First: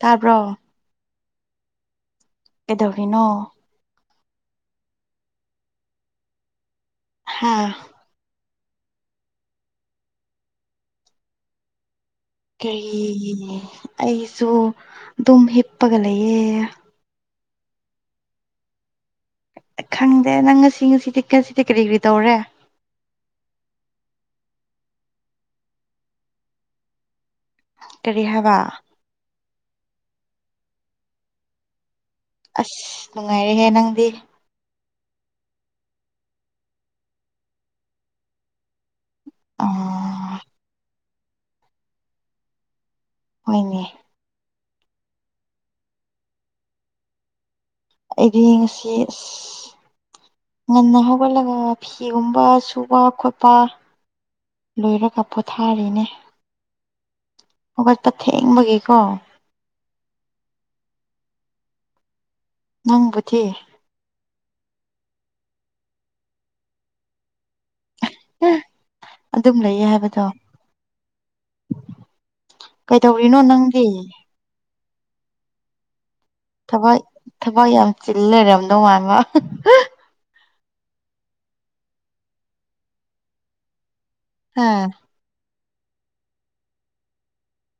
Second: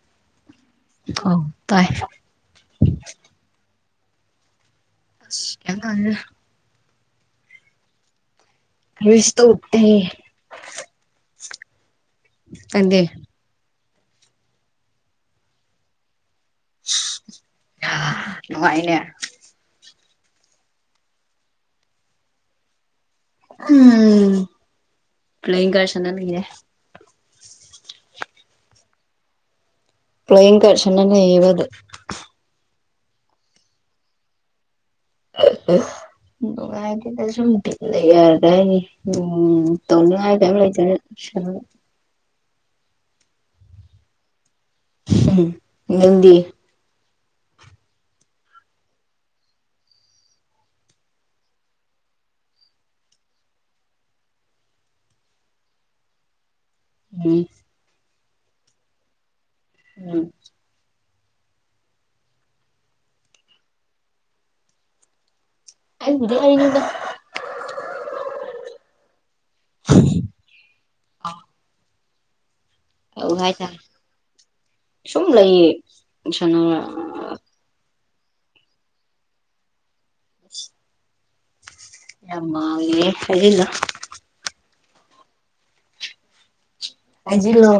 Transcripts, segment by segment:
ꯇꯄꯣ ꯍ ꯇꯥꯏ ꯑꯦꯗꯣꯕꯤꯅꯣ ꯑꯁ ꯍꯥꯥ ꯁꯇ ꯎꯇ ꯀꯔꯤ ꯑꯩꯁꯨ ꯑꯗꯨꯝ ꯍꯤꯞꯄꯒ ꯂꯩꯑ ꯑ ꯅꯨꯡꯉꯥꯏꯅꯦ ꯈꯪꯗꯦ ꯅꯪ ꯉꯁꯤ ꯉꯁꯤꯗꯤ ꯉꯁꯤꯗꯤ ꯀꯔꯤ ꯀꯔꯤ ꯇꯧꯔꯦ ꯎꯝ ꯄ꯭ꯂ ꯀꯥꯔꯁꯅ ꯂꯩꯦ ꯀꯔꯤ ꯍꯥꯏꯕ ꯄ꯭ꯂ ꯀꯁꯅꯅ ꯌꯕꯗ ꯑꯁ ꯅꯨꯡꯉꯥꯏꯔꯦꯍꯦ ꯅꯪꯗꯤ ꯅꯨꯡꯉꯗꯤ ꯁꯇ ꯂꯩ ꯌꯥꯔꯗꯅꯤ ꯎꯝ ꯑꯥ ꯇꯧꯂꯉ ꯀꯔ ꯍꯣꯏꯅꯦ ꯎꯝ ꯍꯗꯤ ꯑꯩꯗꯤ ꯉꯁꯤ ꯑꯁ ꯉꯟꯅ ꯍꯧꯒꯠꯂꯒ ꯐꯤꯒꯨꯝꯕ ꯁꯨꯕ ꯈꯣꯠꯄ ꯂꯣꯏꯔꯒ ꯄꯣꯊꯥꯔꯤꯅꯦ ꯎꯝ ꯄ ꯊꯦꯡꯕꯒꯦꯀꯣ ꯎꯝ ꯅꯪꯕꯨꯗꯤꯦ ꯑꯕꯨꯗꯤ ꯀꯗ ꯑꯗꯨꯝ ꯂꯩꯌꯦ ꯍꯥꯏꯕꯗꯣ ꯀꯩꯗꯧꯔꯤꯅꯣ ꯑꯣꯍꯥꯏꯇꯥꯔꯦ ꯅꯪꯗꯤ ꯁꯨꯝ ꯂꯩ ꯊꯕꯛ ꯊꯕꯛ ꯌꯥꯝ ꯆꯤꯜ ꯂꯩꯔꯝꯗꯧ ꯃꯥꯃ ꯑꯃꯦ ꯍꯥꯏꯂ ꯑꯥ ꯍꯥꯏꯖꯤꯂꯣ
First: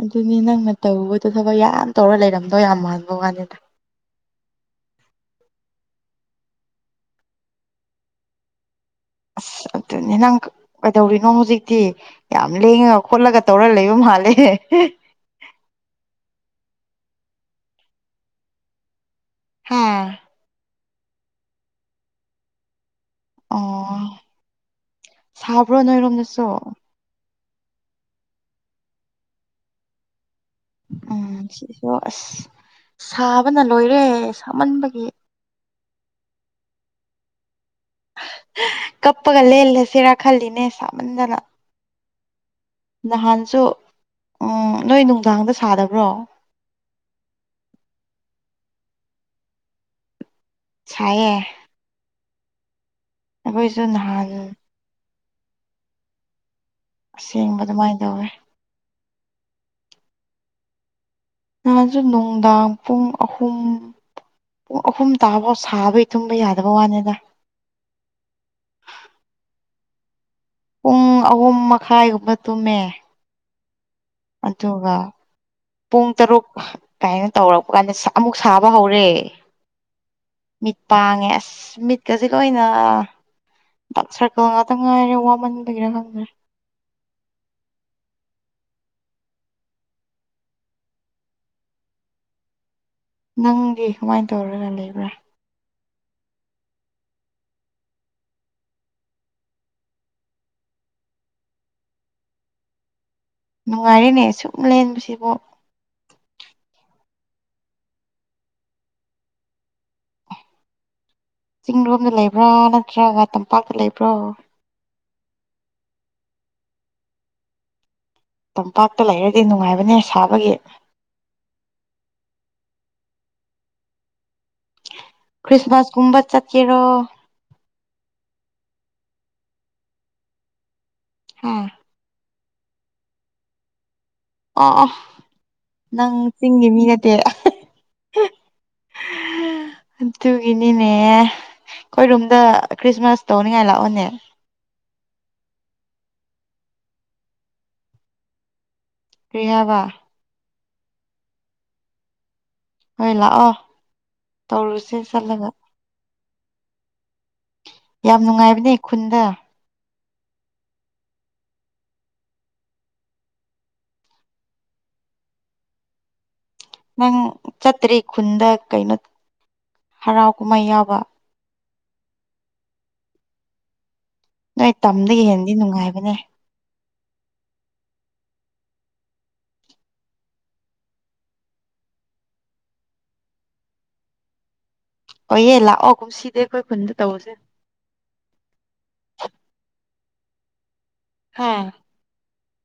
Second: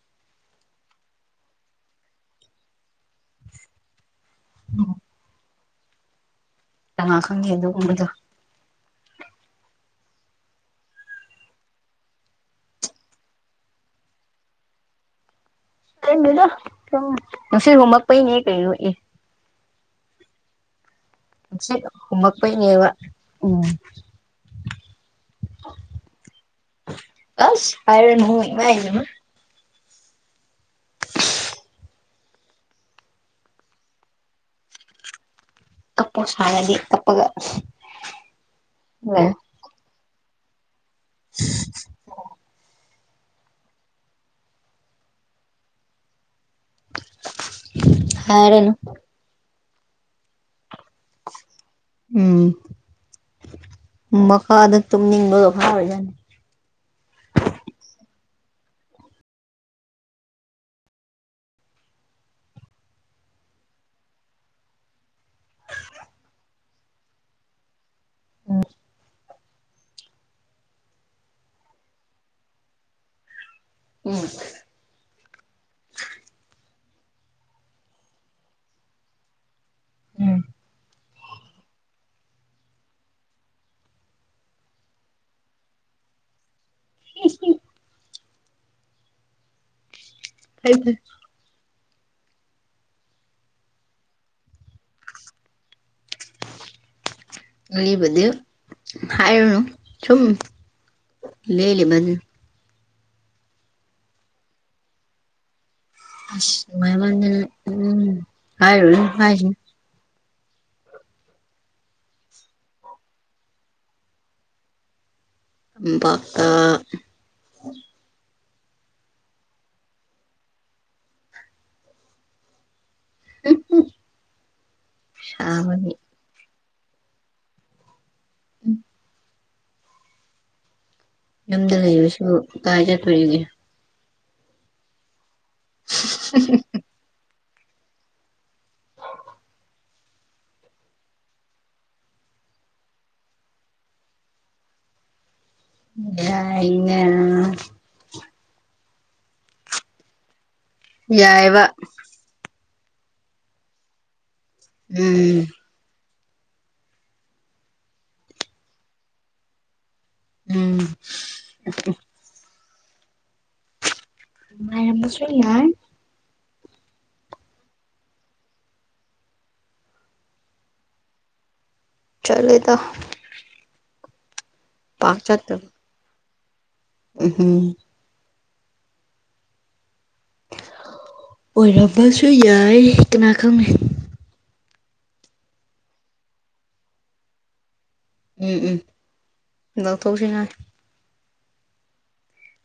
ꯑꯗꯨꯅꯤ ꯅꯪꯅ ꯇꯧꯕꯗꯣ ꯊꯕꯛ ꯌꯥꯝ ꯇꯧꯔ ꯂꯩꯔꯝꯗꯣ ꯌꯥꯝ ꯃꯥꯟꯕ ꯋꯥꯅꯦꯗ ꯑ ꯇ ꯈꯪꯉꯦ ꯑꯗꯨꯒꯨꯝꯕꯗꯣ ꯑꯁ ꯑꯗꯨꯅꯤ ꯅꯪ ꯀꯩꯗꯧꯔꯤꯅꯣ ꯍꯧꯖꯤꯛꯇꯤ ꯌꯥꯝ ꯂꯦꯡꯉꯒ ꯈꯣꯠꯂꯒ ꯇꯧꯔ ꯂꯩꯕ ꯃꯥꯂꯦ ꯗꯥ ꯉꯁꯤ ꯍꯃꯛ ꯄꯅꯦ ꯀ ꯍꯥꯥ ꯍꯨꯃꯛꯄꯅꯦꯕ ꯑꯣ ꯁꯕ꯭ꯔꯣ ꯅꯣꯏꯔꯣꯝ ꯅꯁꯨ ꯑꯁ ꯍꯥꯏꯥꯏꯔ ꯍꯅ ꯎꯝꯁ ꯁꯥꯕꯅ ꯂꯣꯏꯔꯦ ꯁꯥꯃꯟꯕꯒꯤ ꯀꯄ ꯁꯉꯗꯤꯦ ꯀꯄꯒ ꯀꯄꯒ ꯂꯩꯦꯂꯦ ꯁꯤꯔ ꯈꯜꯂꯤꯅꯦ ꯁꯥ ꯏꯟꯗꯅ ꯅꯍꯥꯟꯁꯨ ꯎꯝ ꯅꯣꯏ ꯅꯨꯡꯗꯥꯡꯗ ꯁꯥꯗꯕ꯭ꯔꯣ ꯍꯔꯅ ꯁꯌꯦ ꯎꯝ ꯑꯩꯈꯣꯏꯁꯨ ꯅꯍꯜ ꯅꯤꯡꯕꯗꯣ ꯐꯥꯔꯣꯏꯖꯅꯤ ꯑꯁꯦꯡꯕ ꯑꯗꯨꯃꯥꯏꯅ ꯇꯧꯋꯦ ꯅꯍꯥꯟꯁꯨ ꯅꯨꯡꯗꯥꯡ ꯄꯨꯡ ꯑꯍꯨꯝ ꯄꯨꯡ ꯑꯍꯨꯝ ꯇꯥꯐꯥꯎ ꯁꯥꯕꯩ ꯇꯨꯝꯕ ꯌꯥꯗꯕ ꯋꯥꯅꯤꯗ ꯎ ꯄꯨꯡ ꯑꯍꯨꯝ ꯃꯈꯥꯏꯒꯨꯝꯕ ꯇꯨꯝꯃꯦ ꯎꯝ ꯑꯗꯨꯒ ꯄꯨꯡ ꯇꯔꯨꯛ ꯀꯃꯥꯏꯅ ꯇꯧꯔꯛꯄ ꯀꯥꯟꯗ ꯑꯃꯨꯛ ꯁꯥꯕ ꯍꯧꯔꯦ ꯎꯝ ꯃꯤꯠꯄꯥꯡ ꯁ ꯃꯤꯠꯀꯁꯤꯦ ꯀ ꯑꯣꯏꯅ ꯗꯥꯛ ꯁꯔꯀꯜ ꯉꯥꯛꯇ ꯉꯥꯏꯔꯦ ꯋꯥꯃꯟꯕꯒꯤꯔ ꯈꯪꯗ꯭ꯔꯦ ꯑꯦꯁ ꯍꯥꯏ ꯐ ꯅꯪꯗꯤ ꯀꯃꯥꯏꯅ ꯇꯧꯔꯒ ꯂꯩꯕ꯭ꯔꯥ ꯑꯕꯗꯨꯦ ꯍꯥꯏꯔꯅ ꯁꯨꯝ ꯂꯩ ꯂꯩ ꯃꯅꯤ ꯅꯨꯡꯉꯥꯏꯔꯤꯅꯦ ꯁꯨꯝ ꯂꯦꯟꯕꯁꯤꯕꯨ ꯃꯥꯏ ꯎꯝ ꯍꯥꯏ ꯍꯥꯏ ꯆꯤꯡꯡꯂꯣꯝꯗ ꯂꯩꯕ꯭ꯔꯥ ꯅꯠꯇ꯭ꯔꯒ ꯇꯝꯄꯥꯛꯇ ꯂꯩꯕ꯭ꯔꯣ ꯄꯥꯇ ꯇꯝꯄꯥꯛꯇ ꯂꯩꯔꯗꯤ ꯅꯨꯡꯉꯥꯏꯕꯅꯦ ꯁꯥꯕꯒꯤ [unintelligible] ꯁꯥꯕꯒꯤ ꯈ꯭ꯔꯤꯁꯃꯥꯁꯒꯨꯝꯕ ꯆꯠꯀꯦꯔꯣ [unintelligible] ꯍꯥ ꯌꯨꯝꯗ ꯂꯩꯕꯁꯨ ꯀꯥꯏ ꯆꯠꯇꯣꯔꯤꯒꯦ ꯑ ꯅꯪ ꯆꯤꯡꯒꯤ ꯃꯤ ꯅꯠꯇꯦ ꯑꯗꯨꯒꯤꯅꯤꯅꯦ ꯑꯩꯈꯣꯏꯔꯣꯝꯗ ꯈ꯭ꯔꯤꯁꯃꯥꯁ ꯇꯧꯅꯤꯡꯉꯥꯏ ꯂꯥꯛꯑꯣꯅꯦ ꯌꯥꯏꯅꯦ ꯀ꯭ꯔꯤ ꯍꯥꯏꯕ ꯌꯥꯏꯕ ꯍꯣꯏ ꯂꯥꯛꯑꯣ ꯇꯧꯔꯨꯁꯦ ꯎꯝ ꯆꯠꯂꯒ ꯌꯥꯝ ꯅꯨꯡꯉꯥꯏꯕꯅꯦ ꯈꯨꯟꯗ ꯎꯝ ꯅꯨꯡꯉꯥꯏꯔꯝꯕꯁꯨ ꯌꯥꯏ ꯅꯪ ꯆꯠꯇ꯭ꯔꯤ ꯈꯨꯟꯗ ꯀꯩꯅꯣ ꯍꯔꯥꯎ ꯀꯨꯝꯍꯩ ꯌꯥꯎꯕ ꯆꯠꯂꯤꯗ ꯅꯣꯏ ꯇꯝꯗꯒꯤ ꯍꯦꯟꯗꯤ ꯅꯨꯡꯉꯥꯏꯕꯅꯦ ꯎꯍꯝ ꯑꯣꯏꯔꯝꯕꯁꯨ ꯌꯥꯏ ꯀꯅꯥ ꯈꯪꯅꯤ ꯍꯣꯢꯌꯦ ꯂꯥꯛꯑꯣ ꯀꯨꯝ ꯁꯤꯗꯦ ꯑꯩꯈꯣꯏ ꯈꯨꯟꯗ ꯇꯧꯁꯦ ꯎꯝ ꯂꯥꯛꯊꯣꯛꯁꯤꯉꯥꯏ ꯍꯥꯥ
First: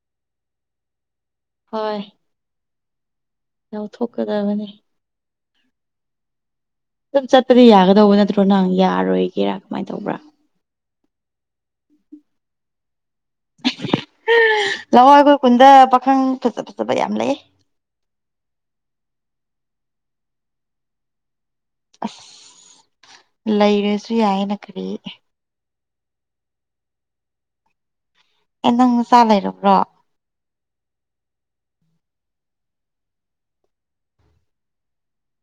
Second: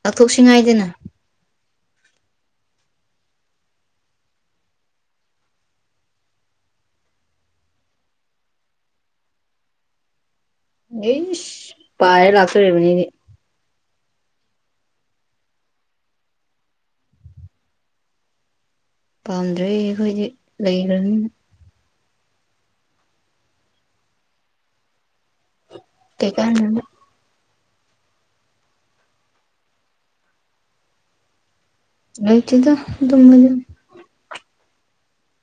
ꯂꯧꯊꯣꯛꯁꯤꯡꯉꯥꯏꯗꯅ ꯍꯣꯏ ꯌꯥꯎꯊꯣꯛꯀꯗꯕꯅꯤ ꯑꯗꯨꯝ ꯆꯠꯄꯗꯤ ꯌꯥꯒꯗꯧꯕ ꯅꯠꯇ꯭ꯔꯣ ꯅꯪ ꯌꯥꯔꯣꯏꯒꯦꯔꯥ ꯀꯃꯥꯏꯅ ꯇꯧꯕ꯭ꯔꯥ ꯑꯩꯁ ꯄꯥꯏꯔ ꯂꯥꯛꯇꯣꯔꯤꯕꯅꯦ ꯂꯥꯛꯑꯣ ꯑꯩꯈꯣꯏ ꯀꯨꯟꯗ ꯄꯥꯈꯪ ꯐꯖ ꯐꯖꯕ ꯌꯥꯝ ꯂꯩꯌꯦ ꯄꯥꯝꯗ꯭ꯔꯦ ꯑꯩꯈꯣꯏꯗꯤ ꯂꯩꯈ꯭ꯔꯅꯤꯅ ꯑꯁ ꯂꯩꯔꯁꯨ ꯌꯥꯏꯌꯦꯅ ꯀꯔꯤ ꯀꯩ ꯀꯥꯟꯅꯕ ꯑꯦ ꯅꯪ ꯅꯆꯥ ꯂꯩꯔꯝꯕ꯭ꯔꯣ ꯂꯩꯇꯦꯗ ꯑꯗꯨꯝꯕꯗꯤ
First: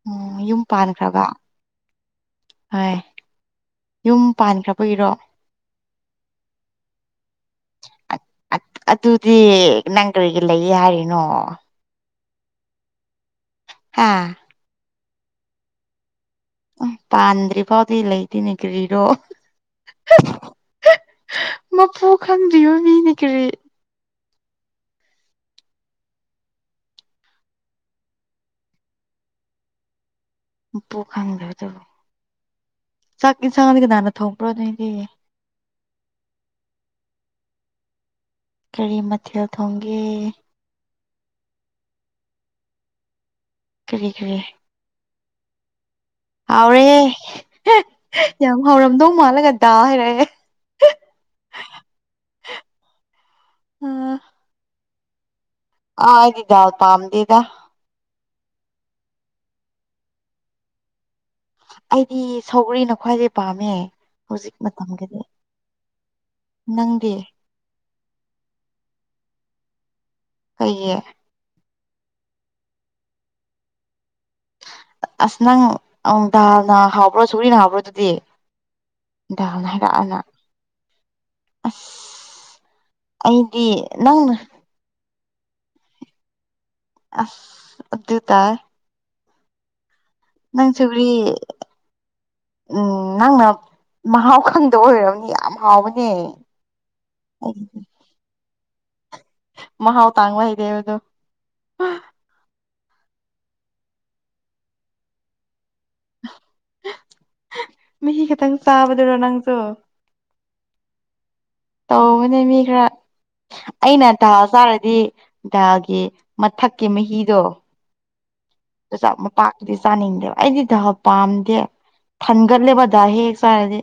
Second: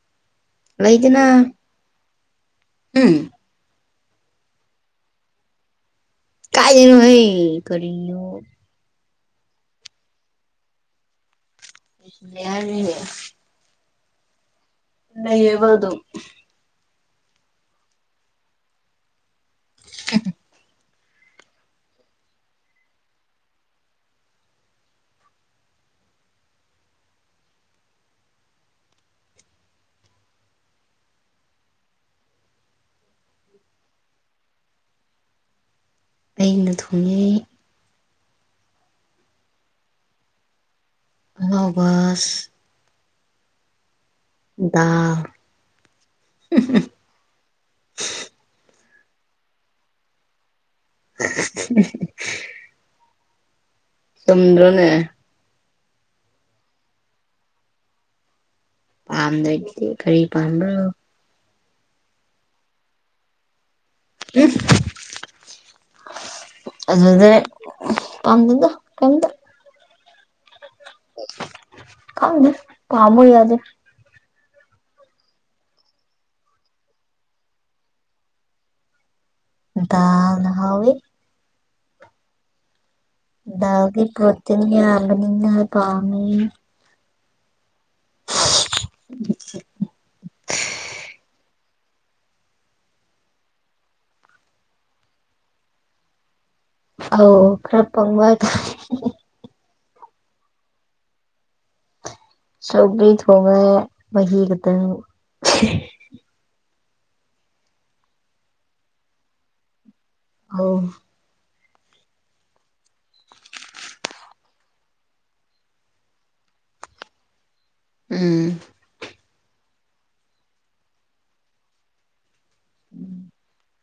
ꯎꯝ ꯌꯨꯝ ꯂꯩꯗꯅ ꯄꯥꯟꯈ꯭ꯔꯕ ꯍꯣꯏ ꯎꯝ ꯌꯨꯝ ꯄꯥꯟꯈ꯭ꯔꯕꯒꯤꯔꯣ ꯀꯥꯏꯗꯩꯅꯣꯍꯦ ꯀꯔꯤꯅꯣ ꯑꯗꯨꯗꯤ ꯅꯪꯀ꯭ꯔꯤꯒꯤ ꯂꯩꯌꯦ ꯍꯥꯏꯔꯤꯅꯣ ꯌꯥꯔꯦ ꯍꯥꯥ ꯂꯩꯌꯦꯕ ꯑꯗꯨꯝ ꯄꯥꯟꯗ꯭ꯔꯤ ꯐꯥꯎꯗꯤ ꯂꯩꯗꯦꯅꯦ ꯀ꯭ꯔꯤꯔꯣ [unintelligible] ꯃꯄꯨ ꯈꯪꯗꯔꯤꯕꯅꯤ ꯀꯔꯤ ꯃꯄꯨ ꯈꯪꯗꯕꯗꯨ ꯆꯥꯛ ꯌꯦꯟꯁꯥꯡꯗꯤ ꯀꯅꯥꯅ ꯊꯣꯡꯕ꯭ꯔꯣ ꯅꯣꯏꯒꯤ ꯑꯩꯅ ꯊꯣꯡꯉꯤ ꯀꯔꯤ ꯃꯊꯦꯜ ꯊꯣꯡꯒꯦ ꯑꯍꯥꯎꯕꯁ ꯀꯔꯤ ꯗꯥꯜ ꯍꯥꯎꯔꯦ ꯌꯥꯝ ꯍꯥꯎꯔꯝꯗꯧ ꯃꯥꯜꯂꯒ ꯗꯥꯜ ꯍꯥꯏꯔꯛꯑꯦ [unintelligible] [inaudible] ꯆꯨꯝꯗ꯭ꯔꯅꯦ ꯑ ꯍꯥꯏꯗꯗꯎ ꯄꯝꯗꯗ ꯄꯥꯝꯗꯣꯏꯗꯤ ꯀꯔꯤ ꯄꯥꯝꯕ꯭ꯔꯣ ꯑꯩꯗꯤ ꯁꯧꯒ꯭ꯔꯤꯅ ꯈ꯭ꯋꯥꯏꯗꯒꯤꯩ ꯄꯥꯝꯃꯦ ꯍꯧꯖꯤꯛ ꯃꯇꯝꯒꯤꯗꯤ ꯑꯗꯨ ꯅꯪꯗꯤ ꯑꯗꯨꯦ ꯄꯝꯗꯗ ꯀꯝꯗ ꯀꯩꯦ ꯀꯝꯅꯦ ꯄꯃꯣꯏ ꯌꯥꯗꯦ ꯑꯁ ꯅꯪ ꯗꯥꯜꯅ ꯍꯥꯎꯕ꯭ꯔꯣ ꯁꯨꯔꯤꯅ ꯍꯕ꯭ꯔꯣ ꯑꯗꯨꯗꯤ ꯜ ꯍꯔꯛꯅ ꯗꯥꯜꯅ ꯍꯥꯎꯋꯤ ꯑꯩꯗꯤ ꯅꯪꯅ ꯅꯤ ꯉ ꯄꯥꯝꯃꯤ ꯑꯁ ꯑꯗꯨ ꯇꯥꯏ [unintelligible] [inaudible] ꯅꯪ ꯁꯧꯒ꯭ꯔꯤ ꯎꯝ ꯅꯪꯅ ꯃꯍꯥꯎ ꯈꯪꯗ ꯑꯣꯏꯔꯕꯅꯤ ꯌꯥꯝ ꯍꯥꯎꯕꯅꯦ ꯑ ꯑꯩꯒꯤꯗꯤ ꯀꯔꯄꯕꯗ ꯍꯥꯎ ꯇꯥꯥꯡꯋꯥ ꯏꯗꯦ ꯌꯥꯣ ꯁꯧꯒꯔꯤ ꯊꯒꯍꯤꯒꯗ ꯃꯍꯤ ꯈꯤꯇꯪ ꯆꯥꯕꯗꯨꯔꯣ ꯅꯪꯁꯨ ꯑꯥꯎ ꯇꯧꯕꯅꯦ ꯃꯤ ꯈꯔ ꯑꯩꯅ ꯗꯥ ꯆꯥꯔꯗꯤ ꯗꯥꯒꯤ ꯃꯊꯛꯀꯤ ꯃꯍꯤꯗꯣ ꯎꯝ ꯃꯄꯥꯛꯇꯨꯗꯤ ꯆꯥꯅꯤꯡꯗꯦꯕ ꯑꯩꯗꯤ ꯊ ꯄꯥꯝꯗꯦ ꯊꯟꯒꯠꯂꯦꯕꯗꯥ ꯍꯦꯛ ꯆꯔꯗꯤ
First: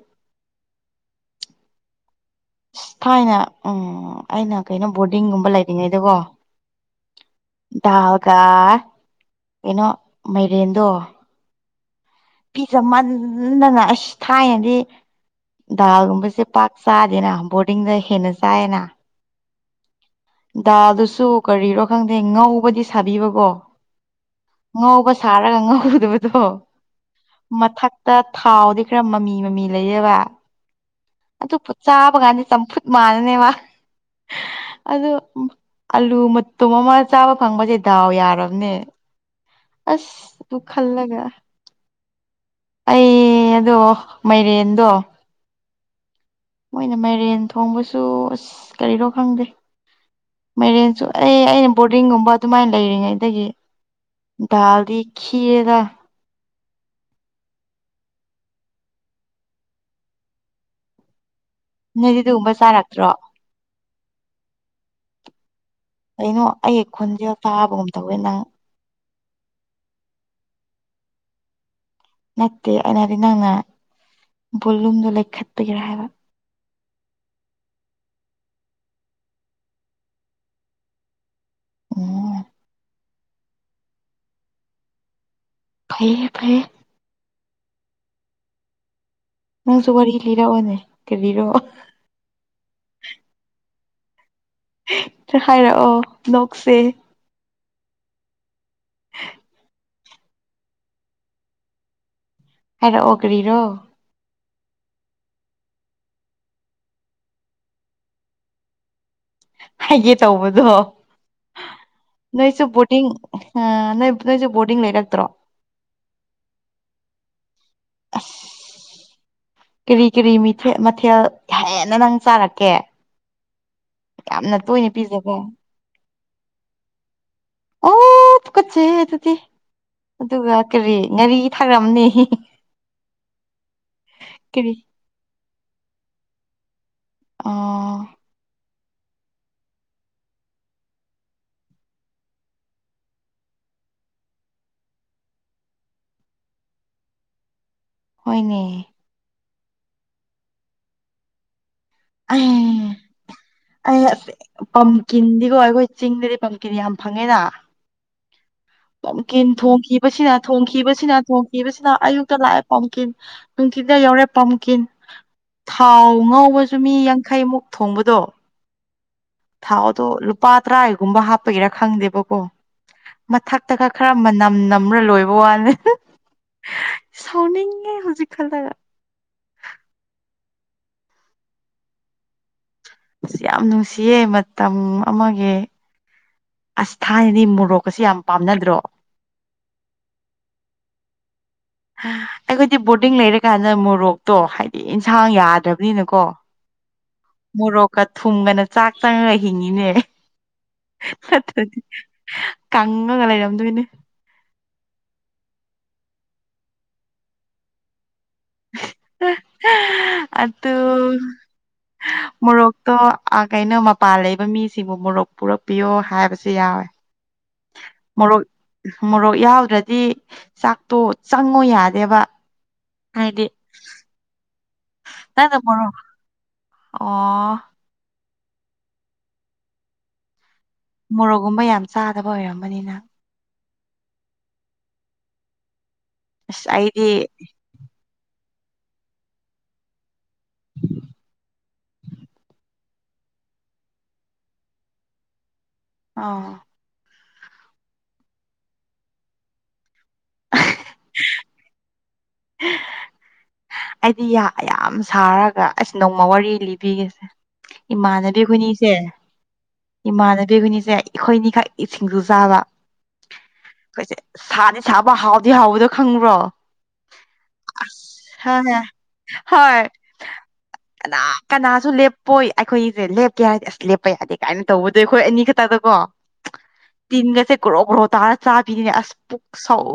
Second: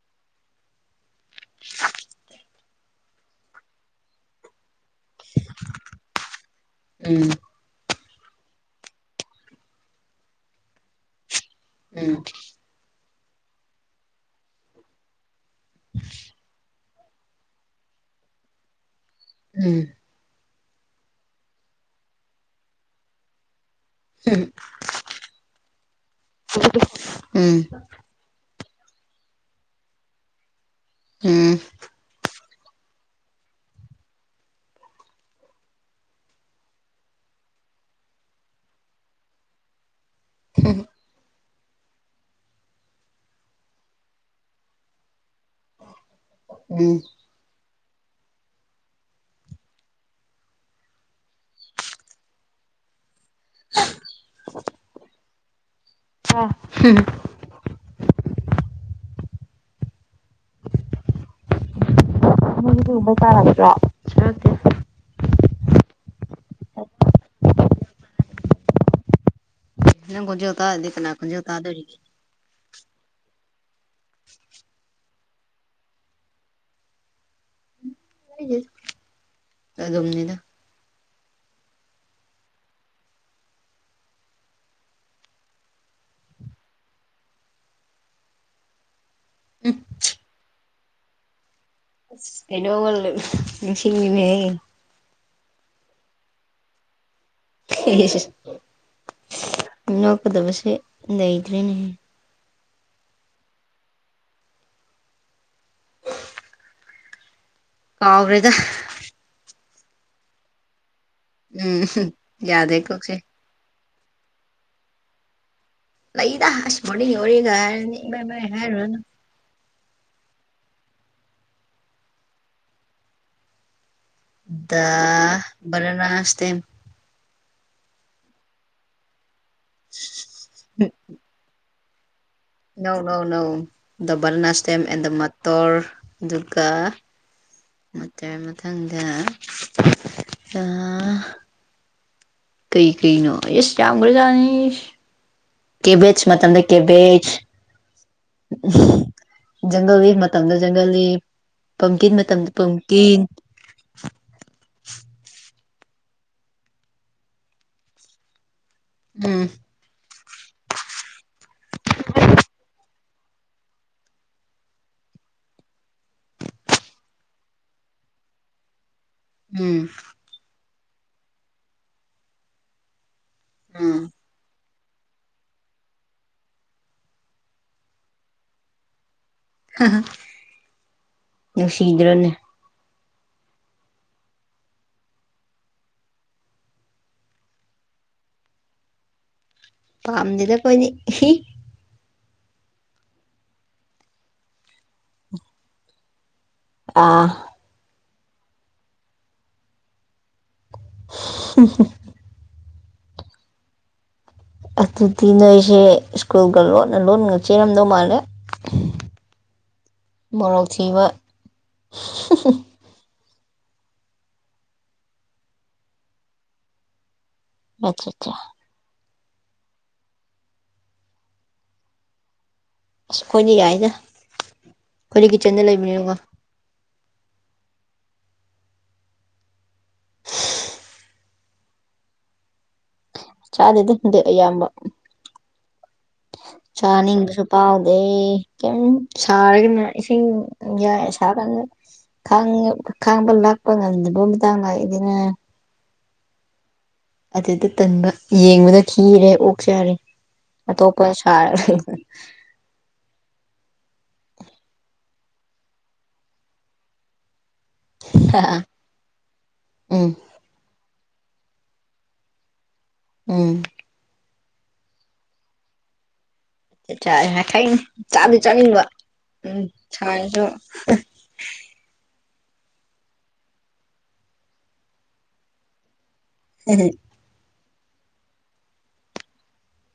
ꯊꯥꯏꯅ ꯎꯝ ꯑꯩꯅ ꯀꯩꯅꯣ ꯕꯣꯔꯗꯤꯡꯒꯨꯝꯕ ꯂꯩꯔꯤꯉꯩꯗꯀꯣ ꯎꯝ ꯀ ꯌꯦꯩꯅꯣ ꯃꯩꯔꯦꯟꯗꯣ ꯎꯝ ꯄꯤꯖꯃꯟꯅꯅ ꯑꯁ ꯊꯥꯏꯅꯗꯤ ꯗꯥꯜꯒꯨꯝꯕꯁꯦ ꯄꯥꯛ ꯆꯥꯗꯦꯅ ꯕꯣꯔꯗꯤꯡꯗ ꯍꯦꯟꯅ ꯆꯥꯏꯌꯦꯅ ꯎꯝ ꯗꯥꯗꯨꯁꯨ ꯀꯔꯤꯔꯣ ꯈꯪꯗꯦ ꯉꯧꯕꯗꯤ ꯁꯥꯕꯤꯕꯀꯣ ꯉꯧꯕ ꯁꯥꯔꯒ ꯉꯧꯗꯕꯗꯣ ꯃꯊꯛꯛꯇ ꯊꯥꯎꯗꯤ ꯈꯔ ꯃꯃꯤ ꯃꯃꯤ ꯂꯩꯔꯦꯕ ꯎꯝ ꯑꯗꯨꯣꯠ ꯎꯝ ꯆꯥꯕ ꯀꯥꯟꯗ ꯆꯝꯐꯨꯠ ꯃꯥꯅꯅꯦꯕ ꯑꯗꯨ ꯑꯂꯨ ꯃꯇꯨꯝ ꯑꯃ ꯆꯥꯕ ꯐꯪꯕꯁꯦ ꯗꯥꯎ ꯌꯥꯔꯕꯅꯦ ꯑꯁ ꯇꯨꯡ ꯈꯜꯂꯒꯦ ꯑꯩ ꯑꯗꯣ ꯃꯥꯏꯔꯦꯟꯗꯣ ꯎꯝ ꯃꯣꯏꯅ ꯃꯥꯏꯔꯦꯟ ꯊꯣꯡꯕꯁꯨ ꯑꯁ ꯀꯔꯤꯔꯣ ꯈꯪꯗꯦ ꯃꯦꯔꯦꯟꯁꯨ ꯑꯦ ꯑꯩꯅ ꯕꯣꯔꯗꯤꯡꯒꯨꯝꯕ ꯑꯗꯨꯃꯥꯏꯅ ꯂꯩꯔꯤꯉꯩꯗꯒꯤ ꯗꯜꯗꯤ ꯈꯤꯔꯗ ꯑꯝ ꯅꯗꯤꯗꯤ ꯎꯕꯁ ꯕ ꯇꯔ꯭ꯔꯣ [unintelligible] [inaudible] ꯀꯩꯅꯣ ꯑꯩ ꯈꯨꯟꯁꯦ ꯆꯥꯕꯒꯨꯝ ꯇꯧꯋꯦ ꯅꯪ ꯅꯪꯒꯖꯣ ꯇꯗꯤ ꯀꯅꯥ ꯈꯨꯣ ꯇꯗ ꯅꯠꯇꯦ ꯑꯩꯅꯗꯤ ꯅꯪꯅ ꯕꯣꯂꯨꯝꯗꯣ ꯂꯩꯈꯠꯄꯤꯒꯤꯦꯔꯥ ꯍꯥꯏꯕ ꯑ ꯑꯗꯨꯝꯅꯤꯗ ꯎꯝ ꯐꯩꯌꯦꯦ ꯐꯩꯌꯦꯦ ꯎꯝ ꯅꯪꯁꯨ ꯋꯥꯔꯤ ꯂꯤꯔꯛꯑꯣꯅꯦ ꯀ ꯂꯤꯔꯣꯑꯣ ꯑꯩꯅ ꯁꯤꯤꯡꯃꯤꯅꯦ ꯍꯥꯏꯔꯛꯑꯣ ꯅꯣꯛꯁꯦ [unintelligible] [unintelligible] ꯣꯀꯗ ꯄꯁꯦ ꯏꯗ꯭ꯔꯅꯦ ꯍꯦꯔ ꯑꯣ ꯀꯔꯤꯔꯣ ꯀꯥꯎ꯭ꯔꯦꯗ ꯍꯥꯏꯒꯦ ꯇꯧꯕꯗꯣ ꯎꯝ ꯅꯣꯏꯁꯨ ꯌꯥꯗꯦ ꯕꯣꯇꯤꯡ ꯀꯣꯛꯁꯦ ꯏꯅꯁꯨ ꯣꯔꯇꯤꯡ ꯂꯩ ꯀꯛꯇ꯭ꯔꯣ ꯂꯩꯗ ꯍꯥꯁ ꯃꯅꯤ ꯑꯣꯏꯔꯤꯒ ꯑꯁ ꯍꯥꯏꯔꯅꯤ ꯍꯥꯏꯔꯅ ꯀꯔꯤ ꯀꯔꯤ ꯃꯊꯦꯜ ꯍꯦꯟꯅ ꯅꯪ ꯆꯥꯔꯛꯀꯦ ꯌꯥꯝꯅ ꯇꯣꯏꯅ ꯄꯤꯖꯒꯦ ꯔꯦ ꯔꯅꯥꯥꯁ ꯇ ꯑꯣꯀꯠꯁꯦ ꯑꯗꯨꯗꯤ ꯑꯗꯨꯒ ꯀꯔꯤ ꯉꯥꯔꯤ ꯊꯥꯔꯝꯅꯤ ꯏꯧꯅꯧ ꯅꯧ ꯗꯕꯜ ꯀꯔꯤ ꯅꯥꯁꯇꯦꯝ ꯑꯦꯟ ꯗ ꯃꯇꯣꯔ ꯑꯗꯨꯒ ꯑ ꯑꯪꯗ ꯀꯩ ꯀꯩꯅꯣ ꯑꯦꯁ ꯌꯥꯝ꯭ꯔꯖꯥꯅꯤꯁ ꯀꯦꯕꯦꯖ ꯃꯟ꯭ꯔꯦ ꯀꯦꯕꯦꯖ ꯍꯅꯦ ꯪꯒꯜꯒꯤ ꯃꯇꯝꯗ ꯪꯒꯜꯒꯤ ꯑ ꯑ ꯄꯝꯀꯤꯟꯗꯤ ꯀꯈ ꯆꯤꯡꯗꯗꯤ ꯄꯝ ꯌꯥꯝ ꯐꯪꯉꯦꯗ ꯄꯝ ꯊ ꯎꯝ ꯅ ꯊꯣꯡꯈꯤꯕꯁꯤꯅ ꯊꯣꯡꯈꯤꯕꯁꯤꯅ ꯑꯌꯨꯛꯇ ꯂꯥꯛꯑꯦ ꯄꯥꯝꯈꯤ ꯅꯨꯡꯇꯤꯗ ꯌꯥꯎꯔꯦ ꯄꯝꯀꯤꯟ ꯊꯥꯎ ꯉꯥꯎꯕꯁꯨ ꯆꯃꯤ ꯌꯥꯡꯈꯩꯃꯨꯛ ꯊꯣꯡꯕꯗꯣ ꯎꯝ ꯊꯥꯎꯗꯣ ꯂꯨꯄꯥ ꯇꯔꯥ ꯍꯒꯨꯝꯕ ꯍꯥꯞꯄꯒꯤꯦꯔ ꯈꯪꯗꯦꯕꯀꯣ ꯃꯊꯛꯇꯒ ꯎꯝ ꯈꯔ ꯃꯅꯝꯅ ꯂꯣꯏꯕ ꯋꯥꯂ ꯁꯥꯎꯅꯤꯡꯉꯦ ꯍꯧꯖꯤꯛ ꯈꯜꯂꯒ ꯅꯁꯤꯍꯤꯗꯔꯣꯅꯦ ꯑꯁ ꯌꯥꯝ ꯅꯨꯡꯁꯤꯌꯦ ꯃꯇꯝ ꯑꯃꯒꯤ ꯑꯁ ꯊꯥꯏꯅꯅꯤ ꯃꯣꯔꯣꯛꯀꯁꯤ ꯌꯥꯝ ꯄꯥꯝꯅꯗ꯭ꯔꯣ ꯄꯥꯝꯗꯗ ꯄꯅꯤ ꯑꯩꯈꯣꯏꯗꯤ ꯕꯣꯔꯗꯤꯡ ꯂꯩꯔꯀꯥꯟꯗ ꯃꯣꯔꯣꯛꯇꯣ ꯍꯥꯏꯗꯤ ꯏꯟꯁꯥꯡ ꯌꯥꯗ꯭ꯔꯕꯅꯤꯅꯀꯣ ꯑꯥ ꯀ ꯊꯨꯝꯒꯅ ꯆꯥꯛ ꯆꯪꯉꯒ ꯍꯤꯡꯉꯤꯅꯦ ꯀꯪꯉꯒ ꯂꯩꯔꯝꯗꯣꯏꯅꯦ ꯑꯗꯨꯗꯤ ꯅꯣꯏ ꯑꯩꯁꯦ ꯁ꯭ꯀꯨꯜꯒ ꯂꯣꯟꯅ ꯂꯣꯟꯅꯒ ꯆꯦꯜꯔꯝꯗꯧ ꯃꯥꯜꯂꯦ ꯃꯣꯔꯣꯛ ꯑꯗꯨ ꯊꯤꯕ ꯃꯣꯔꯣꯛꯇꯣ ꯀꯩꯅꯣ ꯃꯄꯥꯟ ꯂꯩꯕ ꯃꯤꯁꯤꯡꯕꯨ ꯃꯣꯔꯣꯛ ꯄꯨꯔꯛꯄꯤꯌꯣ ꯍꯥꯏꯕꯁꯨ ꯌꯥꯎꯋꯦ ꯑꯆꯥ ꯑꯆꯥ ꯃꯣꯔꯣꯛ ꯃꯣꯔꯣꯛ ꯌꯥꯎꯗ꯭ꯔꯗꯤ ꯆꯥꯛꯇꯣ ꯆꯪꯉꯨ ꯌꯥꯗꯦꯕ ꯑꯁ ꯍꯥꯏꯗꯤ ꯑꯩꯈꯣꯏꯅ ꯌꯥꯏꯅꯦ ꯑꯩꯈꯣꯏꯅ ꯅꯪꯅ ꯀꯤꯠꯆꯟꯗ ꯃꯣꯔꯣꯛ ꯂꯩꯃꯤꯅꯤꯔꯒ ꯑꯣ ꯃꯣꯔꯣꯛꯒꯨꯝꯕ ꯌꯥꯝ ꯆꯥꯗꯕ ꯑꯣꯏꯔꯝꯕꯅꯤꯅ ꯆꯥꯗꯦꯗꯪꯗꯤ ꯑꯌꯥꯝꯕ ꯑꯁ ꯑꯩꯗꯤ ꯆꯥꯅꯤꯡꯕꯁꯨ ꯄꯥꯎꯗꯦ ꯀꯩ ꯁꯥꯔꯒ ꯁꯕ ꯀꯉ ꯈꯥꯡꯝꯕꯜ ꯂꯥꯛꯄꯉ ꯣꯝꯃꯤ ꯇꯥꯡꯉ ꯏꯅ ꯑꯥ ꯑꯗꯨꯗ ꯇꯟꯕ ꯌꯦꯡꯕꯗ ꯈꯤꯔꯦ ꯑꯣꯛ ꯆꯔꯦ ꯑ ꯇꯣ ꯀꯣꯏ ꯁꯔ [inaudible] ꯑꯩꯗꯤ ꯌꯥꯝ ꯁꯥꯔꯒ ꯑꯁ ꯅꯣꯡꯃ ꯋꯥꯔꯤ ꯂꯤꯕꯤꯒꯦꯁꯦ ꯏꯃꯥꯟꯅꯕꯤꯈꯣꯏꯅꯤꯁꯦ ꯎꯝ ꯏꯃꯥꯟꯅꯕꯤ ꯑꯩꯈꯣꯏꯅꯤꯁꯦ ꯑꯩꯈꯣꯏꯅꯤꯈꯛ ꯏꯁꯤꯡꯁꯨ ꯆꯥꯕ ꯎꯝ ꯁꯥꯗꯤꯦ ꯁꯥꯕ ꯍꯥꯎꯗꯤ ꯍꯥꯎꯕꯗꯣ ꯈꯪꯕ꯭ꯔꯣ ꯑ ꯆ ꯃ ꯈꯥꯏ ꯆꯥꯗꯤ ꯆꯥꯅꯤꯡꯕ ꯍꯣꯏ ꯎꯝ ꯍꯣꯏ ꯁꯅꯁꯨ ꯄꯣꯏ ꯑꯩꯈꯣꯏꯁꯦ ꯂꯦꯞꯀꯦ ꯍꯥꯏꯔꯗꯤ ꯑꯁ ꯂꯦꯞꯄ ꯌꯥꯗꯦ ꯀꯥꯏꯅ ꯇꯧꯕꯗꯣ ꯑꯩꯈꯣꯏ ꯑꯅꯤ ꯈꯛꯇꯗ ꯀꯣ ꯇꯤꯟꯒꯁꯦ ꯒ꯭ꯔꯣ ꯒ꯭ꯔꯣ ꯇꯥꯔ ꯆꯥꯕꯤꯅꯤꯅꯦ ꯑꯁ ꯄꯨꯛ ꯁꯧ